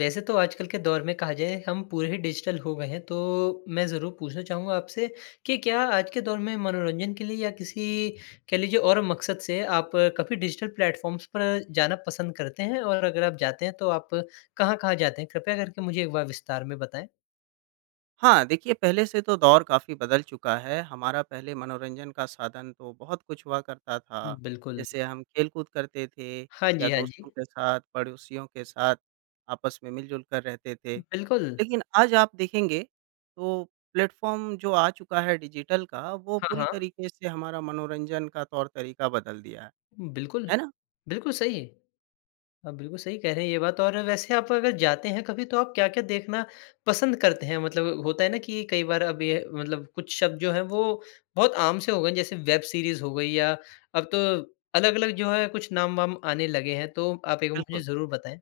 वैसे तो आजकल के दौर में कहा जाए हम पूरे ही डिजिटल हो गए हैं, तो मैं ज़रूर पूछना चाहूँगा आपसे कि क्या आज के दौर में मनोरंजन के लिए या किसी कह लीजिए और मकसद से आप कभी डिजिटल प्लेटफ़ॉर्म्स पर जाना पसंद करते हैं? और अगर आप जाते हैं तो आप कहाँ-कहाँ जाते हैं? कृपया करके मुझे एक बार विस्तार में बताएँ। हाँ, देखिए पहले से तो दौर काफ़ी बदल चुका है। हमारा पहले मनोरंजन का साधन तो बहुत कुछ हुआ करता था। बिल्कुल। जैसे हम खेल-कूद करते थे हाँ या जी, हाँ दोस्तों जी। के साथ, पड़ोसियों के साथ आपस में मिल-जुल कर रहते थे। बिल्कुल। लेकिन आज आप देखेंगे तो प्लेटफ़ॉर्म जो आ चुका है डिजिटल का, वो हाँ, पूरी हाँ। तरीके से हमारा मनोरंजन का तौर-तरीका बदल दिया है। बिल्कुल। है ना? बिल्कुल सही। हाँ, बिल्कुल सही कह रहे हैं ये बात और वैसे आप अगर जाते हैं कभी तो आप क्या-क्या देखना पसंद करते हैं? मतलब होता है ना कि कई बार अब ये मतलब कुछ शब्द जो हैं वो बहुत आम से हो गए हैं, जैसे वेब सीरीज़ हो गई या अब तो अलग-अलग जो है कुछ नाम-वाम आने लगे हैं, तो आप एक बार मुझे बिल्कुल। ज़रूर बताएँ?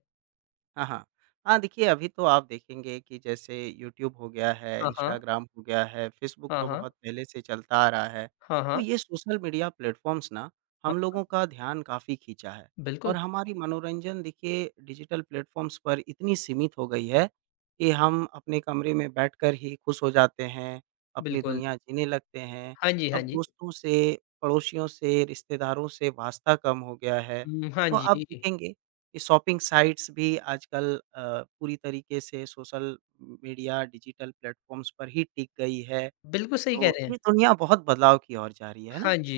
हाँ, हाँ। हाँ, देखिए अभी तो आप देखेंगे कि जैसे यूट्यूब हो गया है, हाँ, हाँ। इंस्टाग्राम हो गया है, फेसबुक हाँ, तो हाँ। बहुत पहले से चलता आ रहा है। हाँ, तो हाँ। ये सोशल मीडिया प्लेटफ़ॉर्म्स ना हाँ, हम लोगों का ध्यान काफ़ी खींचा है बिल्कुल, और हमारी मनोरंजन देखिए डिजिटल प्लेटफ़ॉर्म्स पर इतनी सीमित हो गई है कि हम अपने कमरे में बैठकर ही खुश हो जाते हैं, अपनी बिल्कुल। दुनिया जीने लगते हैं। हाँ जी, हाँ अब जी। दोस्तों से, पड़ोसियों से, रिश्तेदारों से वास्ता कम हो गया है। हुँ, हाँ तो आप जी। देखेंगे ये शॉपिंग साइट्स भी आजकल पूरी तरीके से सोशल मीडिया, डिजिटल प्लेटफ़ॉर्म्स पर ही टिक गई है। बिल्कुल सही कह तो रहे ये हैं। दुनिया बहुत बदलाव की ओर जा रही है ना? हाँ जी,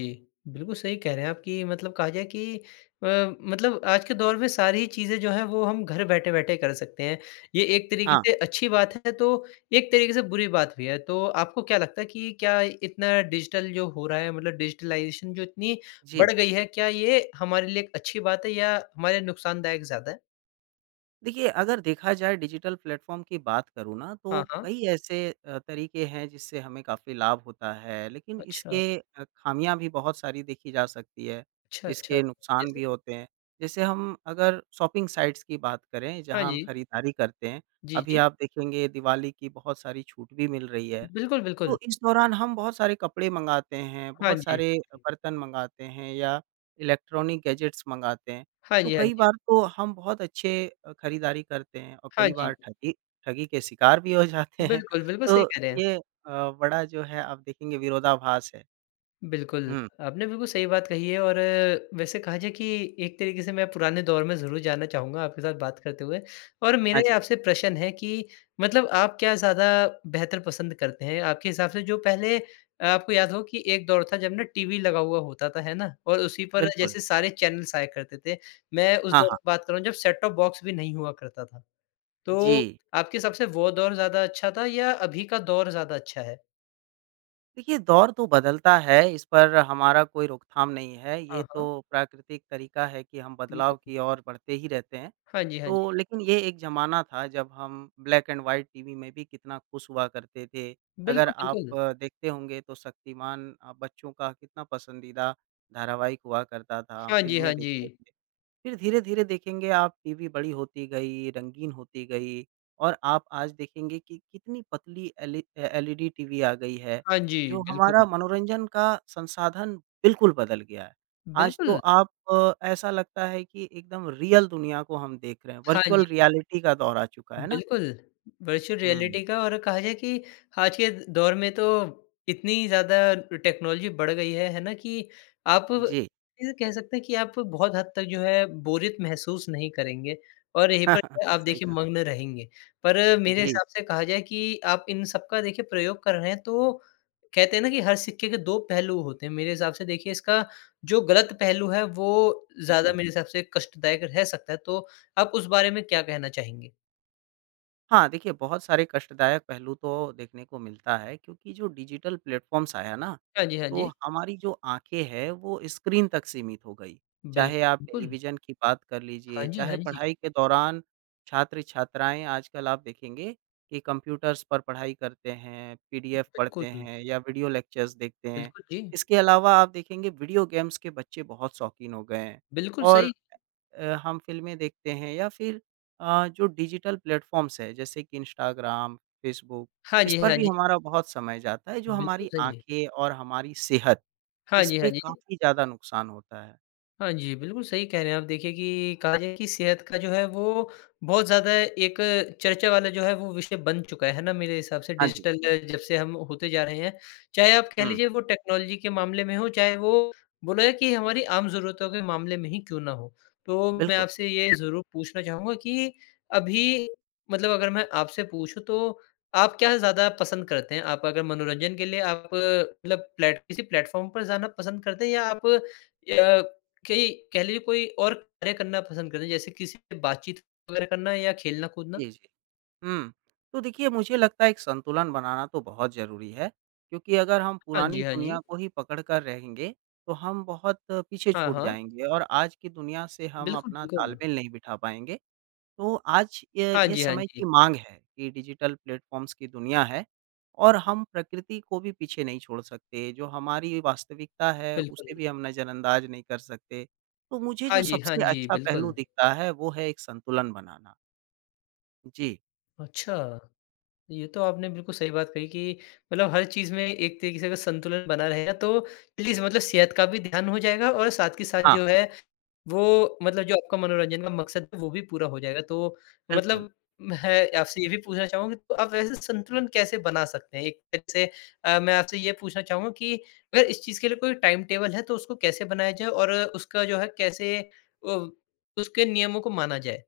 बिल्कुल सही कह रहे हैं आप कि मतलब कहा जाए कि अ, मतलब आज के दौर में सारी चीज़ें जो हैं वो हम घर बैठे-बैठे कर सकते हैं। ये एक तरीके हाँ, से अच्छी बात है तो एक तरीके से बुरी बात भी है। तो आपको क्या लगता है कि क्या इतना डिजिटल जो हो रहा है मतलब डिजिटलाइज़ेशन जो इतनी जी। बढ़ गई है, क्या ये हमारे लिए एक अच्छी बात है या हमारे लिए नुकसानदायक ज़्यादा है? देखिए, अगर देखा जाए डिजिटल प्लेटफ़ॉर्म की बात करूँ ना, तो हाँ, हाँ। कई ऐसे तरीके हैं जिससे हमें काफ़ी लाभ होता है, लेकिन अच्छा, इसके खामियाँ भी बहुत सारी देखी जा सकती है, अच्छा, अच्छा। इसके नुकसान जैसे? भी होते हैं। जैसे हम अगर शॉपिंग साइट्स की बात करें, हाँ जहाँ हम जी। खरीदारी करते हैं, जी, अभी जी। आप देखेंगे दिवाली की बहुत सारी छूट भी मिल रही है। बिल्कुल, तो बिल्कुल। इस दौरान हम बहुत सारे कपड़े मँगाते हैं, हाँ बहुत जी। सारे बर्तन मँगाते हैं या इलेक्ट्रॉनिक गैजेट्स मँगाते हैं। हाँ तो जी, हाँ कई जी। बार तो हम बहुत अच्छे खरीदारी करते हैं और हाँ कई जी। बार ठगी ठगी के शिकार भी हो जाते हैं। बिल्कुल, बिल्कुल तो सही कह रहे हैं। ये बड़ा जो है आप देखेंगे विरोधाभास है। बिल्कुल, हुँ। आपने बिल्कुल सही बात कही है और वैसे कहा जाए कि एक तरीके से मैं पुराने दौर में ज़रूर जाना चाहूँगा आपके साथ बात करते हुए और हाँ मेरा ये जी, आपसे प्रश्न है कि मतलब आप क्या ज़्यादा बेहतर पसंद करते हैं? आपके हिसाब से जो पहले आपको याद हो कि एक दौर था जब ना टीवी लगा हुआ होता था, है ना? और उसी पर बिल्कुल। जैसे सारे चैनल्स आया करते थे। मैं उस हाँ, दौर हाँ। की बात कर रहा हूँ जब सेट टॉप बॉक्स भी नहीं हुआ करता था। जी। तो आपके हिसाब से वो दौर ज़्यादा अच्छा था या अभी का दौर ज़्यादा अच्छा है? देखिए, दौर तो बदलता है, इस पर हमारा कोई रोकथाम नहीं है। ये हाँ, तो हाँ, प्राकृतिक तरीका है कि हम बदलाव बिल्कुल। की ओर बढ़ते ही रहते हैं। हाँ जी, हाँ तो जी। लेकिन ये एक ज़माना था जब हम ब्लैक एंड व्हाइट टीवी में भी कितना खुश हुआ करते थे। अगर बिल्कुल, आप बिल्कुल। देखते होंगे तो शक्तिमान बच्चों का कितना पसंदीदा धारावाहिक हुआ करता था, हम हाँ जी, फ़िल्में हाँ जी। देखते थे। फिर धीरे-धीरे देखेंगे आप टीवी बड़ी होती गई, रंगीन होती गई और आप आज देखेंगे कि कितनी पतली एलईडी टीवी आ गई है, हाँ जी, जो हमारा बिल्कुल। मनोरंजन का संसाधन बिल्कुल बदल गया है। आज तो बिल्कुल, आप ऐसा लगता है कि एकदम रियल दुनिया को हम देख रहे हैं, हाँ वर्चुअल जी। रियलिटी का दौर आ चुका है ना? बिल्कुल, वर्चुअल हुँ, रियलिटी का और कहा जाए कि आज के दौर में तो इतनी ज़्यादा टेक्नोलॉजी बढ़ गई है ना? कि आप जी। ये कह सकते हैं कि आप बहुत हद तक जो है बोरियत महसूस नहीं करेंगे और यहीं पर आप सही देखिए कहा। मग्न रहेंगे। पर मेरे जी, हिसाब से कहा जाए कि आप इन सब का देखिए प्रयोग कर रहे हैं तो कहते हैं ना कि हर सिक्के के 2 पहलू होते हैं। मेरे हिसाब से देखिए इसका जो गलत पहलू है वो ज़्यादा बिल्कुल। मेरे हिसाब से कष्टदायक रह सकता है। तो आप उस बारे में क्या कहना चाहेंगे? हाँ, देखिए बहुत सारे कष्टदायक पहलू तो देखने को मिलता है क्योंकि जो डिजिटल प्लेटफ़ॉर्म्स आया ना, हाँ जी, हाँ तो जी। हमारी जो आँखें हैं वो स्क्रीन तक सीमित हो गई। चाहे बिल्कुल, आप बिल्कुल। टेलीविज़न की बात कर हाँ लीजिए, जी, चाहे हाँ जी। पढ़ाई के दौरान छात्र-छात्राएँ आजकल आप देखेंगे कि कंप्यूटर्स पर पढ़ाई करते हैं, पीडीएफ पढ़ते बिल्कुल, हैं या वीडियो लेक्चर्स देखते हैं। बिल्कुल जी। इसके अलावा आप देखेंगे वीडियो गेम्स के बच्चे बहुत शौकीन हो गए हैं बिल्कुल और सही। हम फ़िल्में देखते हैं या फिर जो डिजिटल प्लेटफ़ॉर्म्स है जैसे कि इंस्टाग्राम, फ़ेसबुक, हाँ इस जी, पर हाँ भी जी। हमारा बहुत समय जाता है जो बिल्कुल हमारी सही है। आँखें और हमारी सेहत हाँ इस जी, हाँ पे जी। काफ़ी ज़्यादा नुकसान होता है। हाँ जी, बिल्कुल सही कह रहे हैं आप। देखिए कि कहा जाए कि सेहत का जो है वो बहुत ज़्यादा एक चर्चा वाला जो है वो विषय बन चुका है ना? मेरे हिसाब से हाँ जी। डिजिटल जब से हम होते जा रहे हैं, चाहे आप कह हुँ, लीजिए वो टेक्नोलॉजी के मामले में हो, चाहे वो बोला जाए कि हमारी आम ज़रूरतों के मामले में ही क्यों ना हो। तो मैं बिल्कुल। आपसे ये ज़रूर पूछना चाहूँगा कि अभी मतलब अगर मैं आपसे पूछूँ तो आप क्या ज़्यादा पसंद करते हैं? आप अगर मनोरंजन के लिए आप मतलब प्लेट किसी प्लेटफ़ॉर्म पर जाना पसंद करते हैं या आप या कई कह लीजिए कोई और कार्य करना पसंद करते हैं, जैसे किसी से बातचीत वगैरह करना या खेलना-कूदना? जी, जी। हुँ, तो देखिए मुझे लगता है एक संतुलन बनाना तो बहुत ज़रूरी है क्योंकि अगर हम हाँ पुरानी जी, हाँ जी। दुनिया को ही पकड़ कर रहेंगे तो हम बहुत पीछे हाँ, छूट हाँ। जाएँगे और आज की दुनिया से हम बिल्कुल, अपना बिल्कुल। तालमेल नहीं बिठा पाएँगे। तो आज ये हाँ ये जी, हाँ समय की जी। माँग है कि डिजिटल प्लेटफ़ॉर्म्स की दुनिया है और हम प्रकृति को भी पीछे नहीं छोड़ सकते। जो हमारी वास्तविकता है, उसे बिल्कुल। भी हम नज़रअंदाज़ नहीं कर सकते। तो मुझे हाँ जो जी, हाँ सबसे जी, अच्छा पहलू बिल्कुल। दिखता है, वो है एक संतुलन बनाना। जी, अच्छा। ये तो आपने बिल्कुल सही बात कही कि मतलब हर चीज़ में एक तरीके से अगर संतुलन बना रहेगा तो प्लीज़ मतलब सेहत का भी ध्यान हो जाएगा और साथ के साथ हाँ, जो है वो मतलब जो आपका मनोरंजन का मकसद है वो भी पूरा हो जाएगा। तो बिल्कुल। मतलब मैं आपसे ये भी पूछना चाहूँगा कि तो आप वैसे संतुलन कैसे बना सकते हैं? एक तरह से मैं आपसे ये पूछना चाहूँगा कि अगर इस चीज़ के लिए कोई टाइम टेबल है तो उसको कैसे बनाया जाए और उसका जो है कैसे उसके नियमों को माना जाए?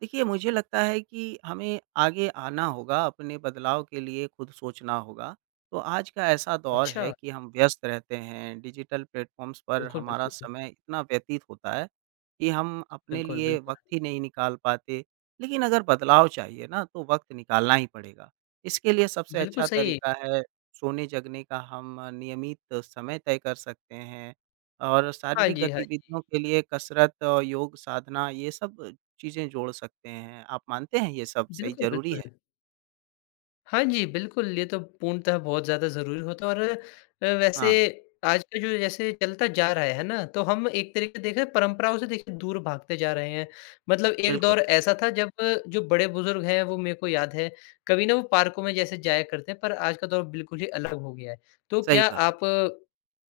देखिए, मुझे लगता है कि हमें आगे आना होगा, अपने बदलाव के लिए खुद सोचना होगा। तो आज का ऐसा दौर है अच्छा, कि हम व्यस्त रहते हैं, डिजिटल प्लेटफ़ॉर्म्स पर बिल्कुल, हमारा बिल्कुल। समय इतना व्यतीत होता है कि हम अपने बिल्कुल, लिए बिल्कुल। वक़्त ही नहीं निकाल पाते। लेकिन अगर बदलाव चाहिए ना, तो वक़्त निकालना ही पड़ेगा। इसके लिए सबसे बिल्कुल अच्छा सही। तरीका है, सोने-जगने का हम नियमित समय तय कर सकते हैं और हाँ शारीरिक जी, हाँ। जी, गतिविधियों के लिए कसरत और योग साधना, ये सब चीज़ें जोड़ सकते हैं। आप मानते हैं ये सब सही बिल्कुल, ज़रूरी बिल्कुल। है? हाँ जी, बिल्कुल, ये तो पूर्णतः बहुत ज़्यादा ज़रूरी होता है और वैसे हाँ, आज का जो जैसे चलता जा रहा है ना? तो हम एक तरीके से देखें परंपराओं से देखिए दूर भागते जा रहे हैं। मतलब एक बिल्कुल, दौर ऐसा था जब जो बड़े-बुज़ुर्ग हैं वो मेरे को याद है, कभी ना वो पार्कों में जैसे जाया करते हैं पर आज का दौर बिल्कुल ही अलग हो गया है। तो सही क्या कहा। आप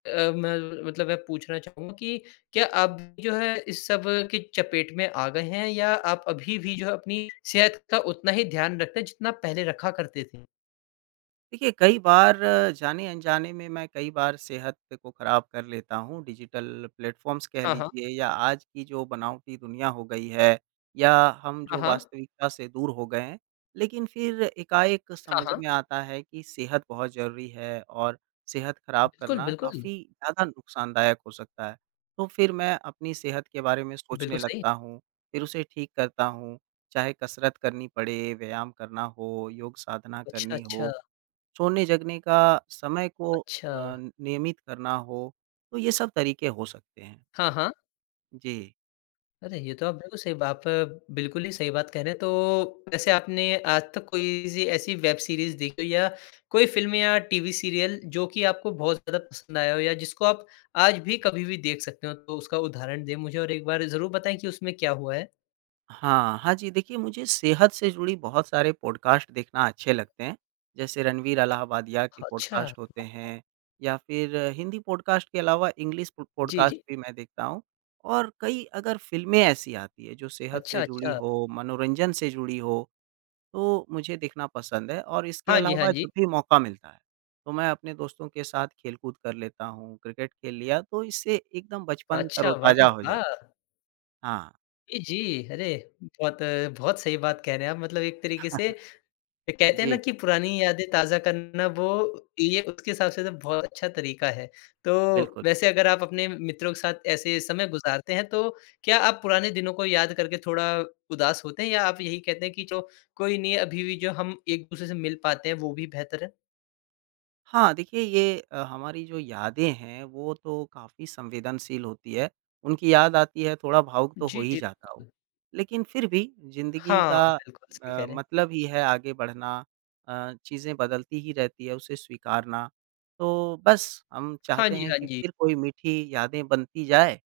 मैं पूछना चाहूँगा कि क्या आप भी जो है इस सब की चपेट में आ गए हैं या आप अभी भी जो है अपनी सेहत का उतना ही ध्यान रखते हैं जितना पहले रखा करते थे? देखिए, कई बार जाने-अनजाने में मैं कई बार सेहत को ख़राब कर लेता हूँ। डिजिटल प्लेटफ़ॉर्म्स कह हाँ, हाँ। लीजिए या आज की जो बनावटी दुनिया हो गई है या हम हाँ, जो हाँ। वास्तविकता से दूर हो गए हैं। लेकिन फिर एकाएक हाँ, समझ हाँ। में आता है कि सेहत बहुत ज़रूरी है और सेहत ख़राब बिल्कुल, करना बिल्कुल। काफ़ी ज़्यादा नुकसानदायक हो सकता है। तो फिर मैं अपनी सेहत के बारे में सोचने बिल्कुल सही। लगता हूँ, फिर उसे ठीक करता हूँ। चाहे कसरत करनी पड़े, व्यायाम करना हो, योग साधना अच्छा, करनी अच्छा। हो सोने-जगने का समय को अच्छा। अ, नियमित करना हो, तो ये सब तरीके हो सकते हैं। हाँ, हाँ। जी। अरे! ये तो आप बिल्कुल सही बा आप बिल्कुल ही सही बात कह रहे हैं। तो वैसे आपने आज तक कोई सी ऐसी वेब सीरीज़ देखी हो या कोई फ़िल्म या टीवी सीरियल जो कि आपको बहुत ज़्यादा पसंद आया हो या जिसको आप आज भी कभी भी देख सकते हो? तो उसका उदाहरण दें मुझे और एक बार ज़रूर बताएँ कि उसमें क्या हुआ है? हाँ, हाँ जी, देखिए मुझे सेहत से जुड़ी बहुत सारे पॉडकास्ट देखना अच्छे लगते हैं, जैसे रणवीर अलाहाबादिया के अच्छा। पॉडकास्ट होते हैं या फिर हिंदी पॉडकास्ट के अलावा इंग्लिश पो जी, पॉडकास्ट जी। भी मैं देखता हूँ और कई अगर फ़िल्में ऐसी आती हैं, जो सेहत अच्छा, से जुड़ी अच्छा। हो, मनोरंजन से जुड़ी हो तो मुझे देखना पसंद है और इसके हाँ जी, हाँ अलावा जी। जब भी मौका मिलता है, तो मैं अपने दोस्तों के साथ खेल-कूद कर लेता हूँ, क्रिकेट खेल लिया तो इससे एकदम बचपन अच्छा, तरोताज़ा अरे हो जाता वाह! हाँ, जी, जी। अरे! बहुत बहुत सही बात कह रहे हैं आप मतलब एक तरीके से ये कहते हैं ना जी, कि पुरानी यादें ताज़ा करना वो ये उसके हिसाब से तो बहुत अच्छा तरीका है। तो बिल्कुल। वैसे अगर आप अपने मित्रों के साथ ऐसे समय गुज़ारते हैं तो क्या आप पुराने दिनों को याद करके थोड़ा उदास होते हैं या आप यही कहते हैं कि जो कोई नहीं अभी भी जो हम एक-दूसरे से मिल पाते हैं वो भी बेहतर है? हाँ, देखिए ये हमारी जो यादें हैं वो तो काफ़ी संवेदनशील होती है। उनकी याद आती है थोड़ा भावुक तो हो जी, ही जी, जाता हूँ। बिल्कुल। लेकिन फिर भी ज़िंदगी हाँ, का बिल्कुल सही कह रहे हैं। मतलब ही है आगे बढ़ना चीज़ें बदलती ही रहती है उसे स्वीकारना। तो बस हम हाँ चाहते जी, हैं हाँ कि जी। फिर कोई मीठी यादें बनती जाए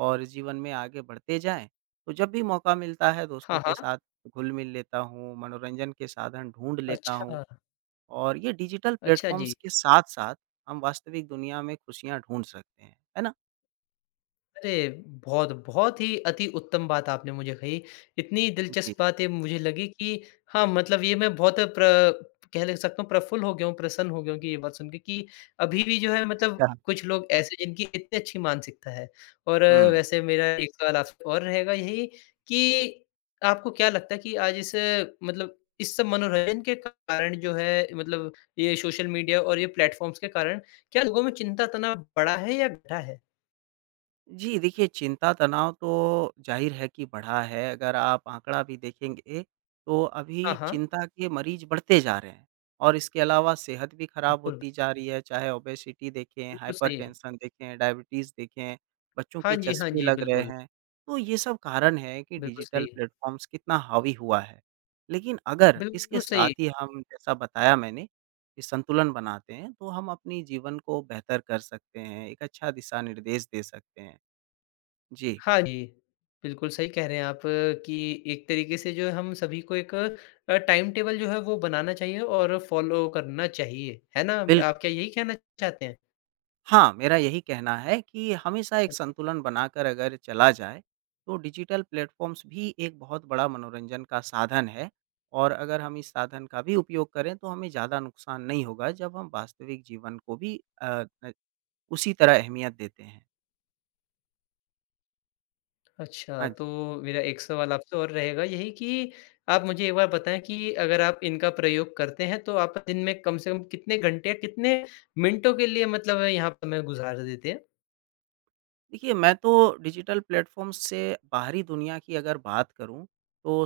और जीवन में आगे बढ़ते जाएँ। तो जब भी मौका मिलता है हाँ, दोस्तों के हाँ। साथ घुल-मिल लेता हूँ, मनोरंजन के साधन ढूँढ लेता हूँ अच्छा, और ये डिजिटल अच्छा प्लेटफ़ॉर्म्स जी। के साथ-साथ हम वास्तविक दुनिया में खुशियाँ ढूँढ सकते हैं, है ना? अरे! बहुत, बहुत ही अति उत्तम बात आपने मुझे कही। इतनी जी। दिलचस्प बातें मुझे लगी कि हाँ, मतलब ये मैं बहुत प्र कह ले सकता हूँ प्रफुल्ल हो गया हूँ, प्रसन्न हो गया हूँ कि ये बात सुन के कि अभी भी जो है मतलब अच्छा। कुछ लोग ऐसे जिनकी इतनी अच्छी मानसिकता है। और हुँ। वैसे मेरा एक सवाल आपसे और रहेगा यही कि आपको क्या लगता है कि आज इस मतलब इस सब मनोरंजन के कारण जो है मतलब ये सोशल मीडिया और ये प्लेटफ़ॉर्म्स के कारण क्या लोगों में चिंता तनाव बढ़ा है या घटा है? जी, देखिए चिंता, तनाव तो ज़ाहिर है कि बढ़ा है। अगर आप आँकड़ा भी देखेंगे, तो हाँ, अभी हाँ। चिंता के मरीज़ बढ़ते जा रहे हैं और इसके अलावा सेहत भी खराब बिल्कुल, होती जा रही है। चाहे ओबेसिटी देखें, बिल्कुल सही है। हाइपरटेंशन देखें, डायबिटीज़ देखें, बच्चों हाँ के जी, हाँ चश्मे जी, लग रहे बिल्कुल, हैं। तो ये सब कारण है कि बिल्कुल सही डिजिटल है। प्लेटफ़ॉर्म्स कितना हावी हुआ है। लेकिन अगर इसके बिल्कुल साथ सही, ही हम जैसा बताया मैंने कि संतुलन बनाते हैं, तो हम अपनी जीवन को बेहतर कर सकते हैं, एक अच्छा दिशा निर्देश दे सकते हैं। जी, हाँ जी। बिल्कुल सही कह रहे हैं आप कि एक तरीके से जो है हम सभी को एक टाइम टेबल जो है वो बनाना चाहिए और फ़ॉलो करना चाहिए, है ना? बिल्कुल। आप क्या यही कहना चाहते हैं? हाँ, मेरा यही कहना है कि हमेशा एक अच्छा संतुलन बनाकर अगर चला जाए, तो डिजिटल प्लेटफ़ॉर्म्स भी एक बहुत बड़ा मनोरंजन का साधन है और अगर हम इस साधन का भी उपयोग करें, तो हमें ज़्यादा नुकसान नहीं होगा, जब हम वास्तविक जीवन को भी अ, न उसी तरह अहमियत देते हैं। अच्छा, हाँ तो जी। मेरा एक सवाल आपसे और रहेगा यही कि आप मुझे एक बार बताएँ कि अगर आप इनका प्रयोग करते हैं तो आप दिन में कम से कम कितने घंटे या कितने मिनटों के लिए मतलब यहाँ समय गुज़ार देते हैं? देखिए, मैं तो डिजिटल प्लेटफ़ॉर्म्स से बाहरी दुनिया की अगर बात करूँ, तो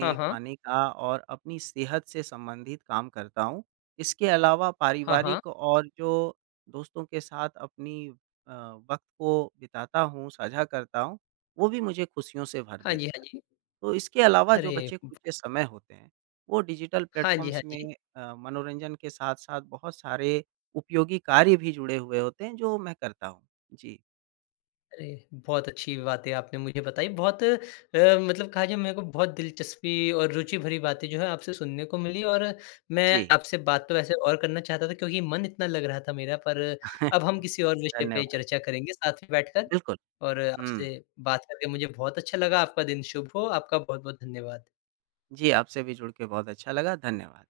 हाँ, हाँ। खाने का और अपनी सेहत से संबंधित काम करता हूँ। इसके अलावा हाँ, हाँ। पारिवारिक और जो दोस्तों के साथ अपनी अ, वक़्त को बिताता हूँ, साझा करता हूँ, वो भी मुझे खुशियों से भर हाँ जी, हाँ देता है। जी। तो इसके अलावा जो अरे! बचे ब खुले समय होते हैं, वो डिजिटल हाँ जी, हाँ प्लेटफ़ॉर्म्स जी। में मनोरंजन के साथ-साथ बहुत सारे उपयोगी कार्य भी जुड़े हुए होते हैं, जो मैं करता हूँ। जी। अरे! बहुत अच्छी बातें आपने मुझे बताई। बहुत मतलब कहा जाए मेरे को बहुत दिलचस्पी और रुचि भरी बातें जो है आपसे सुनने को मिली और मैं जी। आपसे बात तो वैसे और करना चाहता था क्योंकि मन इतना लग रहा था मेरा पर अब हम किसी और विषय पे धन्यवाद, चर्चा करेंगे साथ में बैठकर बिल्कुल। और हुँ, आपसे बात करके मुझे बहुत अच्छा लगा। आपका दिन शुभ हो। आपका बहुत-बहुत धन्यवाद। जी आपसे भी जुड़ के बहुत अच्छा लगा, धन्यवाद।